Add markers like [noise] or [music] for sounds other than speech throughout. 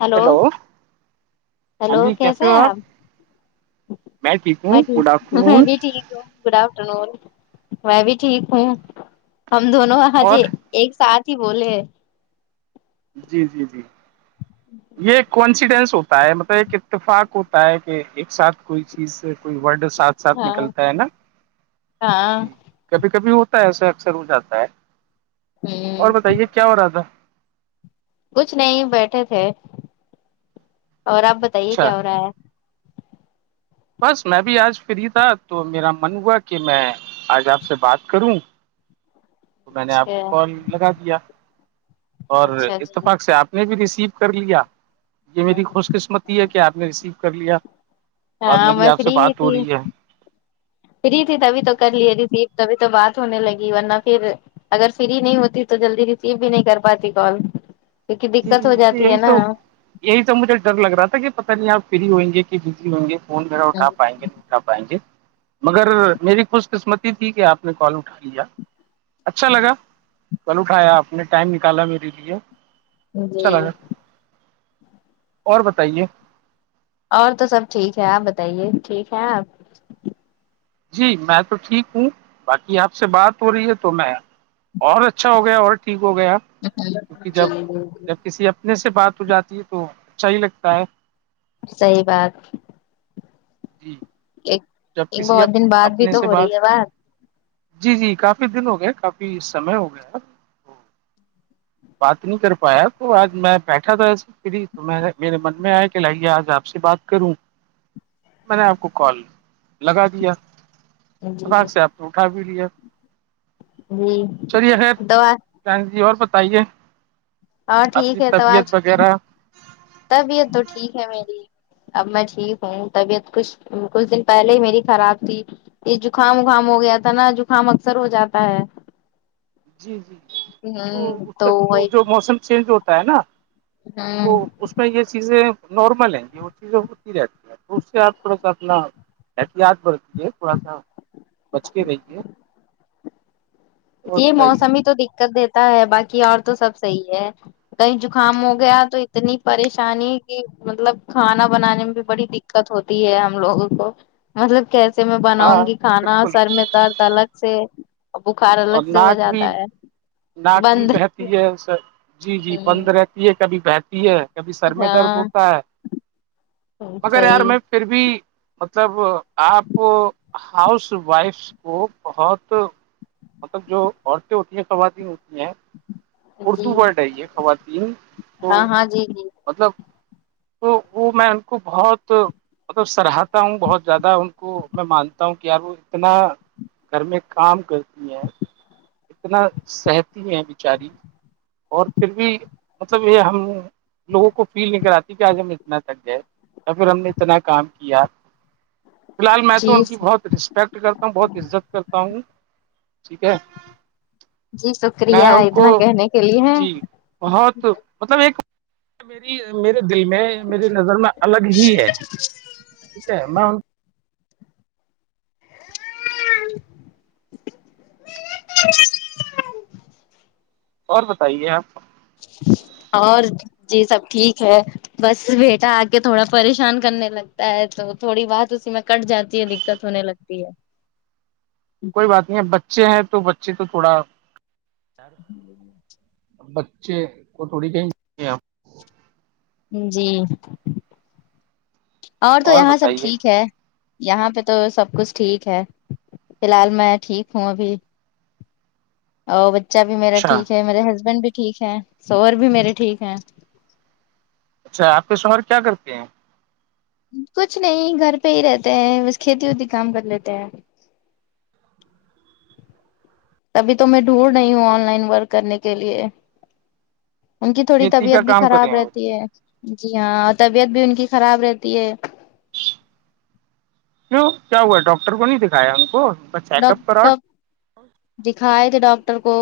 hello hello کیسے ہیں آپ ٹھیک میں ہوں گڈ ٹھیک آفٹر میں نون بھی ٹھیک گڈ آفٹر نون میں بھی ٹھیک ہوں ہم دونوں وہاں اور ج ایک ساتھ ہی بولے ہیں جی جی جی جی یہ ایک کانفیڈنس ہوتا ہے مطلب ایک اتفاق ہوتا ہے کہ ایک ساتھ کوئی چیز کوئی ورڈ ساتھ ساتھ ہاں نکلتا ہے نا ہاں جی کبھی کبھی ہوتا ہے ایسا اکثر ہو جاتا ہے اور ہوں بتائیے کیا ہو رہا تھا کچھ نہیں بیٹھے تھے اور آپ بتائیے اچھا کیا ہو رہا ہے بس میں بھی آج فری تھا تو میرا من ہوا کہ میں آج آپ سے بات کروں تو میں نے آپ کو اچھا کال لگا دیا اور اچھا جی اتفاق سے آپ نے بھی ریسیو کر لیا یہ میری خوش قسمتی یہ ہے کہ آپ نے ریسیو کر لیا اور ہاں میری میں آپ سے فری ہی بات ہو تھی رہی ہے فری تھی تبھی تو کر لیے ریسیو تبھی تو بات ہونے لگی ورنہ پھر اگر فری نہیں ہوتی تو جلدی ریسیو بھی نہیں کر پاتی کال کیونکہ جی دقت جی ہو مجھے جاتی ہے یہی نا تو یہی تو مجھے ڈر لگ رہا تھا کہ پتاہ نہیں آپ فری ہوئ گے کہ بزی ہوئ گے فون وغیرہ اٹھا پائیں گے نہیں پائیں گے مگر میری خوش قسمتی تھی کہ آپ نے کال اٹھا لیا اچھا لگا کل اٹھایا آپ نے ٹائم نکالا میرے لیے جی چل گا اور بتائیے اور تو سب ٹھیک ہے آپ بتائیے ٹھیک ہے آپ جی میں تو ٹھیک ہوں باقی آپ سے بات ہو رہی ہے تو میں اور اچھا ہو گیا اور ٹھیک ہو گیا کیونکہ جی جب جب کسی اب اتنے سے بات ہو جاتی ہے تو اچھا ہی لگتا ہے صحیح بات جی ایک جب ایک کسی بہت دن بعد بھی اپنے تو سے ہو رہی ہے بات جی جی کافی دن ہو گئے کافی سمے ہو گیا اب بات نہیں کر پایا تو آج میں بیٹھا تھا اس میں فری تو میں میرے من میں آیا کہ لائیے آج آپ سے بات کروں میں نے آپ کو کال لگا جی دیاق سے آپ نے اٹھا بھی لیا جی چلیے خیر تو ر جی اور بتائیے اور اپنی ٹھیک ہے تو آج طبیعت وغیرہ طبیعت تو ٹھیک ہے میری اب میں ٹھیک ہوں طبیعت کچھ کچھ دن پہلے ہی میری خراب تھی یہ زکام وکام ہو گیا تھا نا زکام اکثر ہو جاتا ہے جی جی تو ہ اس سے تو وہ جو موسم چینج ہوتا ہے نا تو ہاں اس یہ چیزیں نارمل ہیں یہ چیزیں ہوتی رہتی ہے تو اس سے آپ تھوڑا سا اپنا احتیاط برتیے تھوڑا سا بچ کے رہیے اور یہ بتائیے موسم ہی تو دقت دیتا ہے باقی اور تو سب صحیح ہے کہیں زکام ہو گیا تو اتنی پریشانی کہ مطلب کھانا بنانے میں بھی بڑی دق دقت ہوتی ہے ہم لوگوں کو مطلب کیسے سے میں ہاں بناؤں گی کھانا بالکل سر میں درد الگ سے فار اور الگ سے ہو ناک بھی جاتا ہے ناک بھی بند بہتی ہے جی جی ہوں بند رہتی ہے کبھی بہتی ہے کبھی سر میں درد ہاں ہوتا ہے مگر یار صحیح میں پھر بھی مطلب آپ ہاؤس وائف کو بہت مطلب جو عورتیں ہوتی ہیں خواتین ہوتی ہیں اردو جی ورڈ ہے یہ خواتین تو ہاں ہاں جی جی مطلب تو وہ میں ان کو بہت مطلب سراہاتتا ہوں بہت زیادہ ان کو میں مانتا ہوں کہ یار وہ اتنا گھر میں کام کرتی ہیں اتنا سہتی ہے بچاری اور پھر بھی مطلب یہ ہم لوگوں کو فیل نہیں کراتی کہ آج ہم اتنا تک گئے یا پھر ہم نے اتنا کام کیا فی الحال میں تو جی ان کی بہت رسک ٹ کرتا ہوں بہت عزت کرتا ہوں ٹھیک ہے جی میں شکریہ ان کو اتنا کہنے کے لیے جی بہت مطلب ایک میری میرے دل میں میری نظر میں الگ ہی ہے ٹھیک ہے میں ان ہ اور بتائیے آپ اور جی سب ٹھیک ہے بس بیٹا آ کے تھوڑا پریشان کرنے لگتا ہے تو تھوڑی بات اسی میں کٹ جاتی ہے دقت ہونے لگ ہے گگگ کوئی بات نہیں ہے بچے ہیں تو بچے تو تھوڑا اچے وہ تھوڑی کہیں جی اور تو یہاں سب ٹھیک ہے یہاں پہ تو سب کچھ ٹھیک ہے فی الحال میں ٹھیک ہوں ابھی اور بچہ بھی میرا اچھا ٹھیک ہے میرے ہسبینڈ بھی ٹھیک ہے سور بھی میرے ٹھیک ہے اچھا آپ کے شمر کیا کرتے ہیں کچھ نہیں گھر پہ ہی رہتے ہیں بس کھیتی وتی کام کر لیتے ہیں تبھی تو میں ڈھونڈ رہی ہوں آن لائن ورک کرنے کے لیے ان کی تھوڑی کھیتی طبیعت کا بھی کام کریں خراب ہیں رہتی ہے جی ہاں اور طبیعت بھی ان کی خراب رہتی ہے وں کیا ہوا ہے ڈاکٹر کو نہیں دکھایا ان کو کا چیک ڈب اپ کراؤ ڈپ دکھائے تھے ڈاکٹر کو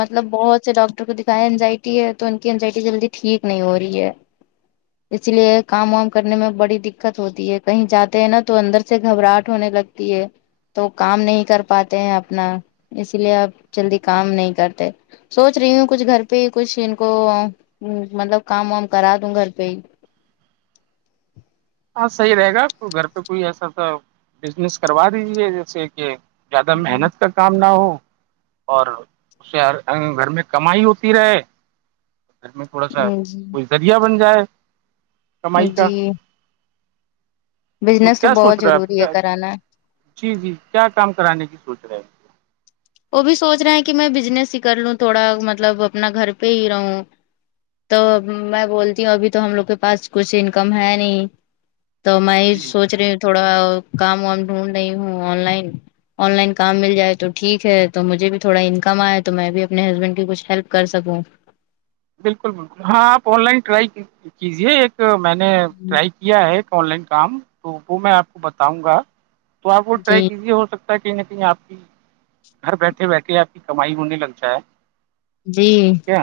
مطلب بہت سے ڈاکٹر کو دکھائے اینزائٹی ہے تو ان کی انینزائٹی جلدی ٹھیک نہیں ہو رہی ہے اس لیے کام وام کرنے میں بڑی دقت ہوتی ہے کہیں جاتے ہیں نا تو اندر سے گھبراہٹ ہونے لگتی ہے تو کام نہیں کر پاتے ہیں اپنا اسی لیے آپ جلدی کام نہیں کرتے سوچ رہی ہوں کچھ گھر پہ ہی کچھ ان کو مطلب کام وام کرا دوں گھر پہ ہی ہاں صحیح رہے گا آپ کو گھر پہ کوئی ایسا سا بزنس کروا دیجیے جیسے کہ زیادہ محنت کا کام نہ ہو اور اس سے گھر میں کمائی ہوتی رہے گھر میں تھوڑا سا ہوں جی کوئی ذریعہ بن جائے کمائی جی کا تو بزنس کیا سوچ بہت رہے ہے آپ ضروری کیا کرانا جی جی کیا کام کرانے کی سوچ رہے ہیں وہ بھی سوچ رہے ہیں کہ میں بزنس ہی کر لوں تھوڑا مطلب اپنا گھر پہ ہی رہوں تو میں بولتی ہوں ابھی تو ہم لوگ کے پاس کچھ انکم ہے نہیں تو میں یہ جی سوچ رہی ہ تھوڑا کام وام ڈھونڈ رہی ہوں آن لائن آن لائن کام مل جائے تو ٹھیک تو مجھے بھی تھوڑا انکم آئے تو میں بھی اپنے ہسبینڈ کی کچھ ہیلپ کر سکوں بالکل بالکل ہاں آپ آن لائن ٹرائی کیجیے ایک میں نے ٹرائی کیا ہے ایک آن لائن کام تو وہ میں آپ کو بتاؤں گا تو آپ وہ جی ٹرائ کیزی ہو سکتے کہیں نہ کہیں آپ کی گھر بیٹھے بیٹھے آپ کی کمائی ہونے لگ جائے جی کیا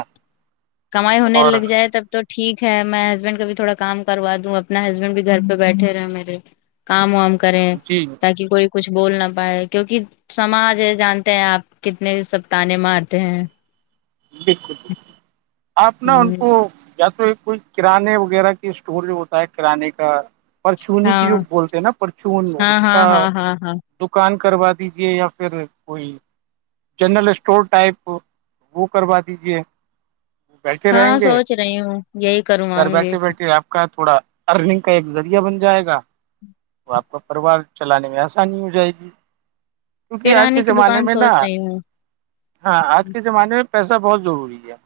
کمائی ہونے اور لگ جائے تب تو ٹھیک ہے میں ہسبینڈ کا بھی تھوڑا کام کروا دوں اپنا ہسبینڈ بھی گھر پہ بیٹھے رہے میرے کام وام کریں جی تاکہ کوئی کچھ بول نہ پائے کیونکہ سماج ہے جانتے ہیں آپ کتنے سپتان مارتے ہیں دیکو بال آپ ن ان کو ہ یا تو کوئی کرانے وغیرہ کے اسٹور جو ہوتا ہے کرانے کا پرچونی کی جو ہاں بولتے ہیں نا پرچون ہاں اس کا ہاں ہاں ہاں ہاں دکان کروا دیجیے یا پھر کوئی جنرل اسٹور ٹائپ وہ کروا دیجیے بیٹھے رہیں ہاں گے سوچ رہی ہوں یہی گھر کرواؤں گی بیٹھے بیٹھے آپ کا تھوڑا ارننگ کا ایک ذریعہ بن جائے گا تو آپ کا پروار چلانے میں آسانی ہو جائے گی کیونکہ آج کے کرانے کی زمانے دکان میں نا سوچ رہی ہوں ہاں آج کے زمانے میں پیسہ بہت ضروری ہے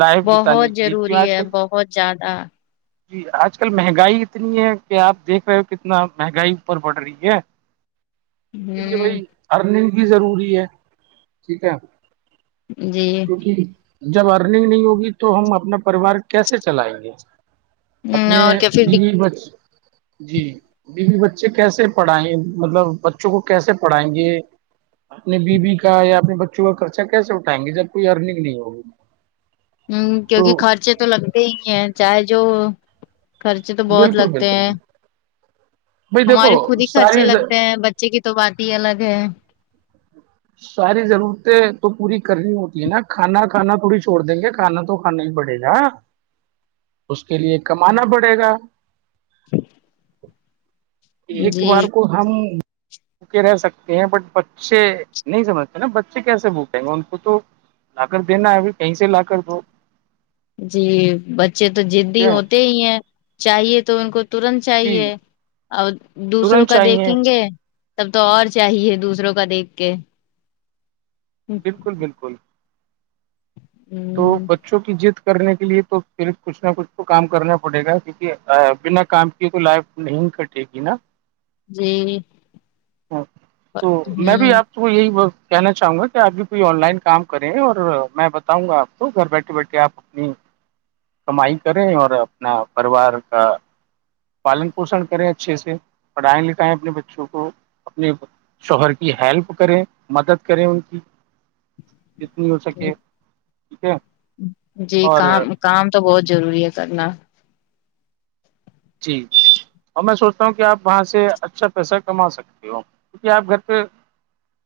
لائف بتانے بہت کی لیی کیوں ضروری آج ہے بہت زیادہ جی آج کل مہنگائی اتنی ہے کہ آپ دیکھ رہے ہو کتنا مہنگائی اوپر پڑ رہی ہے اس کے لیے ہ بھائی ارننگ بھی ضروری ہے ٹھیک ہے جی کیونکہ جب ارننگ نہیں ہوگی تو ہم اپنا پریوار کیسے چلائیں گے اپنے اور کیا پھر د بچ جی بیوی بچے کیسے پڑھائیں گے مطلب بچوں کو کیسے پڑھائیں گے اپنی بی بیی کا یا اپنے بچوں کا خرچہ کیسے اٹھائیں گے جب کوئی ارننگ نہیں ہوگی ہ کیونکہ تو خرچے تو لگتے ہی ہیں چاہے جو خرچے تو بہت بالکل لگتے بالکل ہیں بالکل بھائی دیکھو ہمارے خود ہی خرچے ساری لگتے ہیں بچے کی تو بات ہی الگ ہے ساری ضرورتیں تو پوری کرنی ہوتی ہے نا کھانا کھانا تھوڑی چھوڑ دیں گے کھانا تو کھانا ہی پڑے گا اس کے لیے کمانا پڑے گا [unintelligible] ایک جی بار کو ہم کے رہ سکتے ہیں بٹ بچے نہیں سمجھتے نا بچے کیسے بھوکیں گے ان کو تو لا کر دینا ہے ابھی کہیں سے لا کر دو جی بچے تو جدی ہوتے ہی ہیں چاہیے تو ان کو ترنت جی چاہیے اور دوسروں ترنت کا چاہیے دیکھیں گے تب تو اور چاہیے دوسروں کا دیکھ کے بالکل بالکل ہوں تو بچوں کی جیت کرنے کے لیے تو پھر کچھ نہ کچھ تو کام کرنا پڑے گا کیونکہ بنا کام تو لائف نہیں کٹے گی نا جی اچ تو میں ہ بھی آپ یہی کہنا چاہوں گا کہ آپ بھی کوئی آن لائن کام کریں اور میں بتا بؤں گا آپ کو گھر بیٹھے بیٹھے آپ اپنی کمائی کریں اور اپنا پریوار کا پالن پوشن کریں اچھے سے پڑھائیں لکھائیں اپنے بچوں کو اپنے شوہر کی ہیلپ کریں مدد کریں ان کی جتنی ہو سکے ٹھیک ہے جی اور کام کام تو بہت ضروری ہے کرنا جی اور میں سوچتا ہوں کہ آپ وہاں سے اچھا پیسہ کما سکتے ہو کیونکہ آپ گھر پہ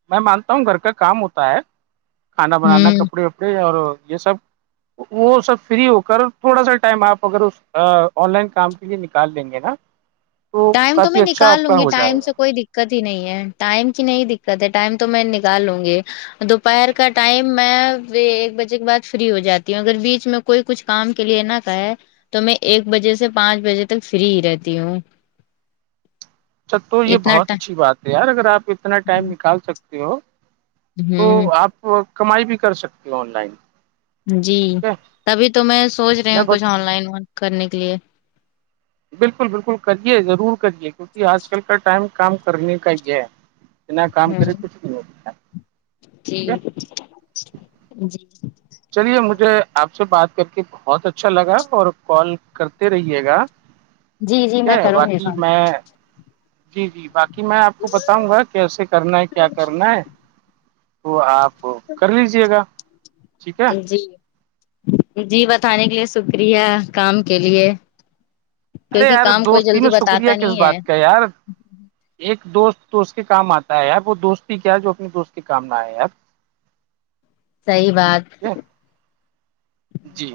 میں مانتا ہوں گھر کا کام ہوتا ہے کھانا بنانا ہ کپڑے وپڑے اور یہ سب وہ سب فری ہو کر تھوڑا سا ٹائم آپ اگر اس آن لائن کام لی نکال دیں گے نا تو ٹائم میں کافی اچھا نکال آپ لوں کا گی ہو ٹائم جائے گا سے کوئی دقت ہی نہیں ہے ٹائم کی نہیں دقت ہے ٹائم تو میں نکال لوں گی دوپہر کا ٹائم میں ایک بجے کے بعد فری ہو جاتی ہوں اگر بیچ میں کوئی کچھ کام کے لیے نہ کہے تو میں ایک بجے سے پانچ بجے تک فری ہی رہتی ہوں س تو یہ اتنا بہت اچھی بات ہے یار اگر آپ اتنا ٹائم نکال سکتے ہو ہوں وہ کمائی بھی کر سکتی ہو آن لائن جی ہے تبھی تو میں سوچ رہی میں ہوں بس کچھ آن لائن کرنے کے لیے بالکل بالکل کریے ضرور کریے کیونکہ آج کل کا ٹائم کام کرنے کا ہی ہے نا کام ہ کر کچھ د ہو جی جی چلیے مجھے آپ سے بات کر کے بہت اچھا لگا اور کال کرتے رہیے گا جی جی ٹھیک میں ہے کروں گی باقی کام میں جی جی باقی میں آپ کو بتاؤں گا کیسے کرنا ہے کیا کرنا ہے وہ آپ کر لیجیے گا ٹھیک ہے جی جی بتانے کے لیے شکریہ کام کے لیے ارے کیونکہ یار کام کوئی جلدی دوستینوں شکریہ بتاتا کس نہیں ہے بات کا یار ایک دوست دوست کے کام آتا ہے یار وہ دوستی کیا ہے جو اپنے دوست کے کام نہ آ ہے یار [unintelligible] صحی بات ٹھیک جی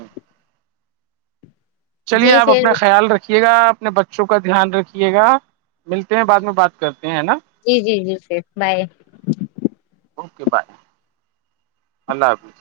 چلیے جی آپ پھر اپنا خیال رکھیے گا اپنے بچوں کا دھیان رکھیے گا ملتے ہیں بعد میں بات کرتے ہیں ہے نا جی جی جی پھر بائے اوکے بائے اللہ حافظ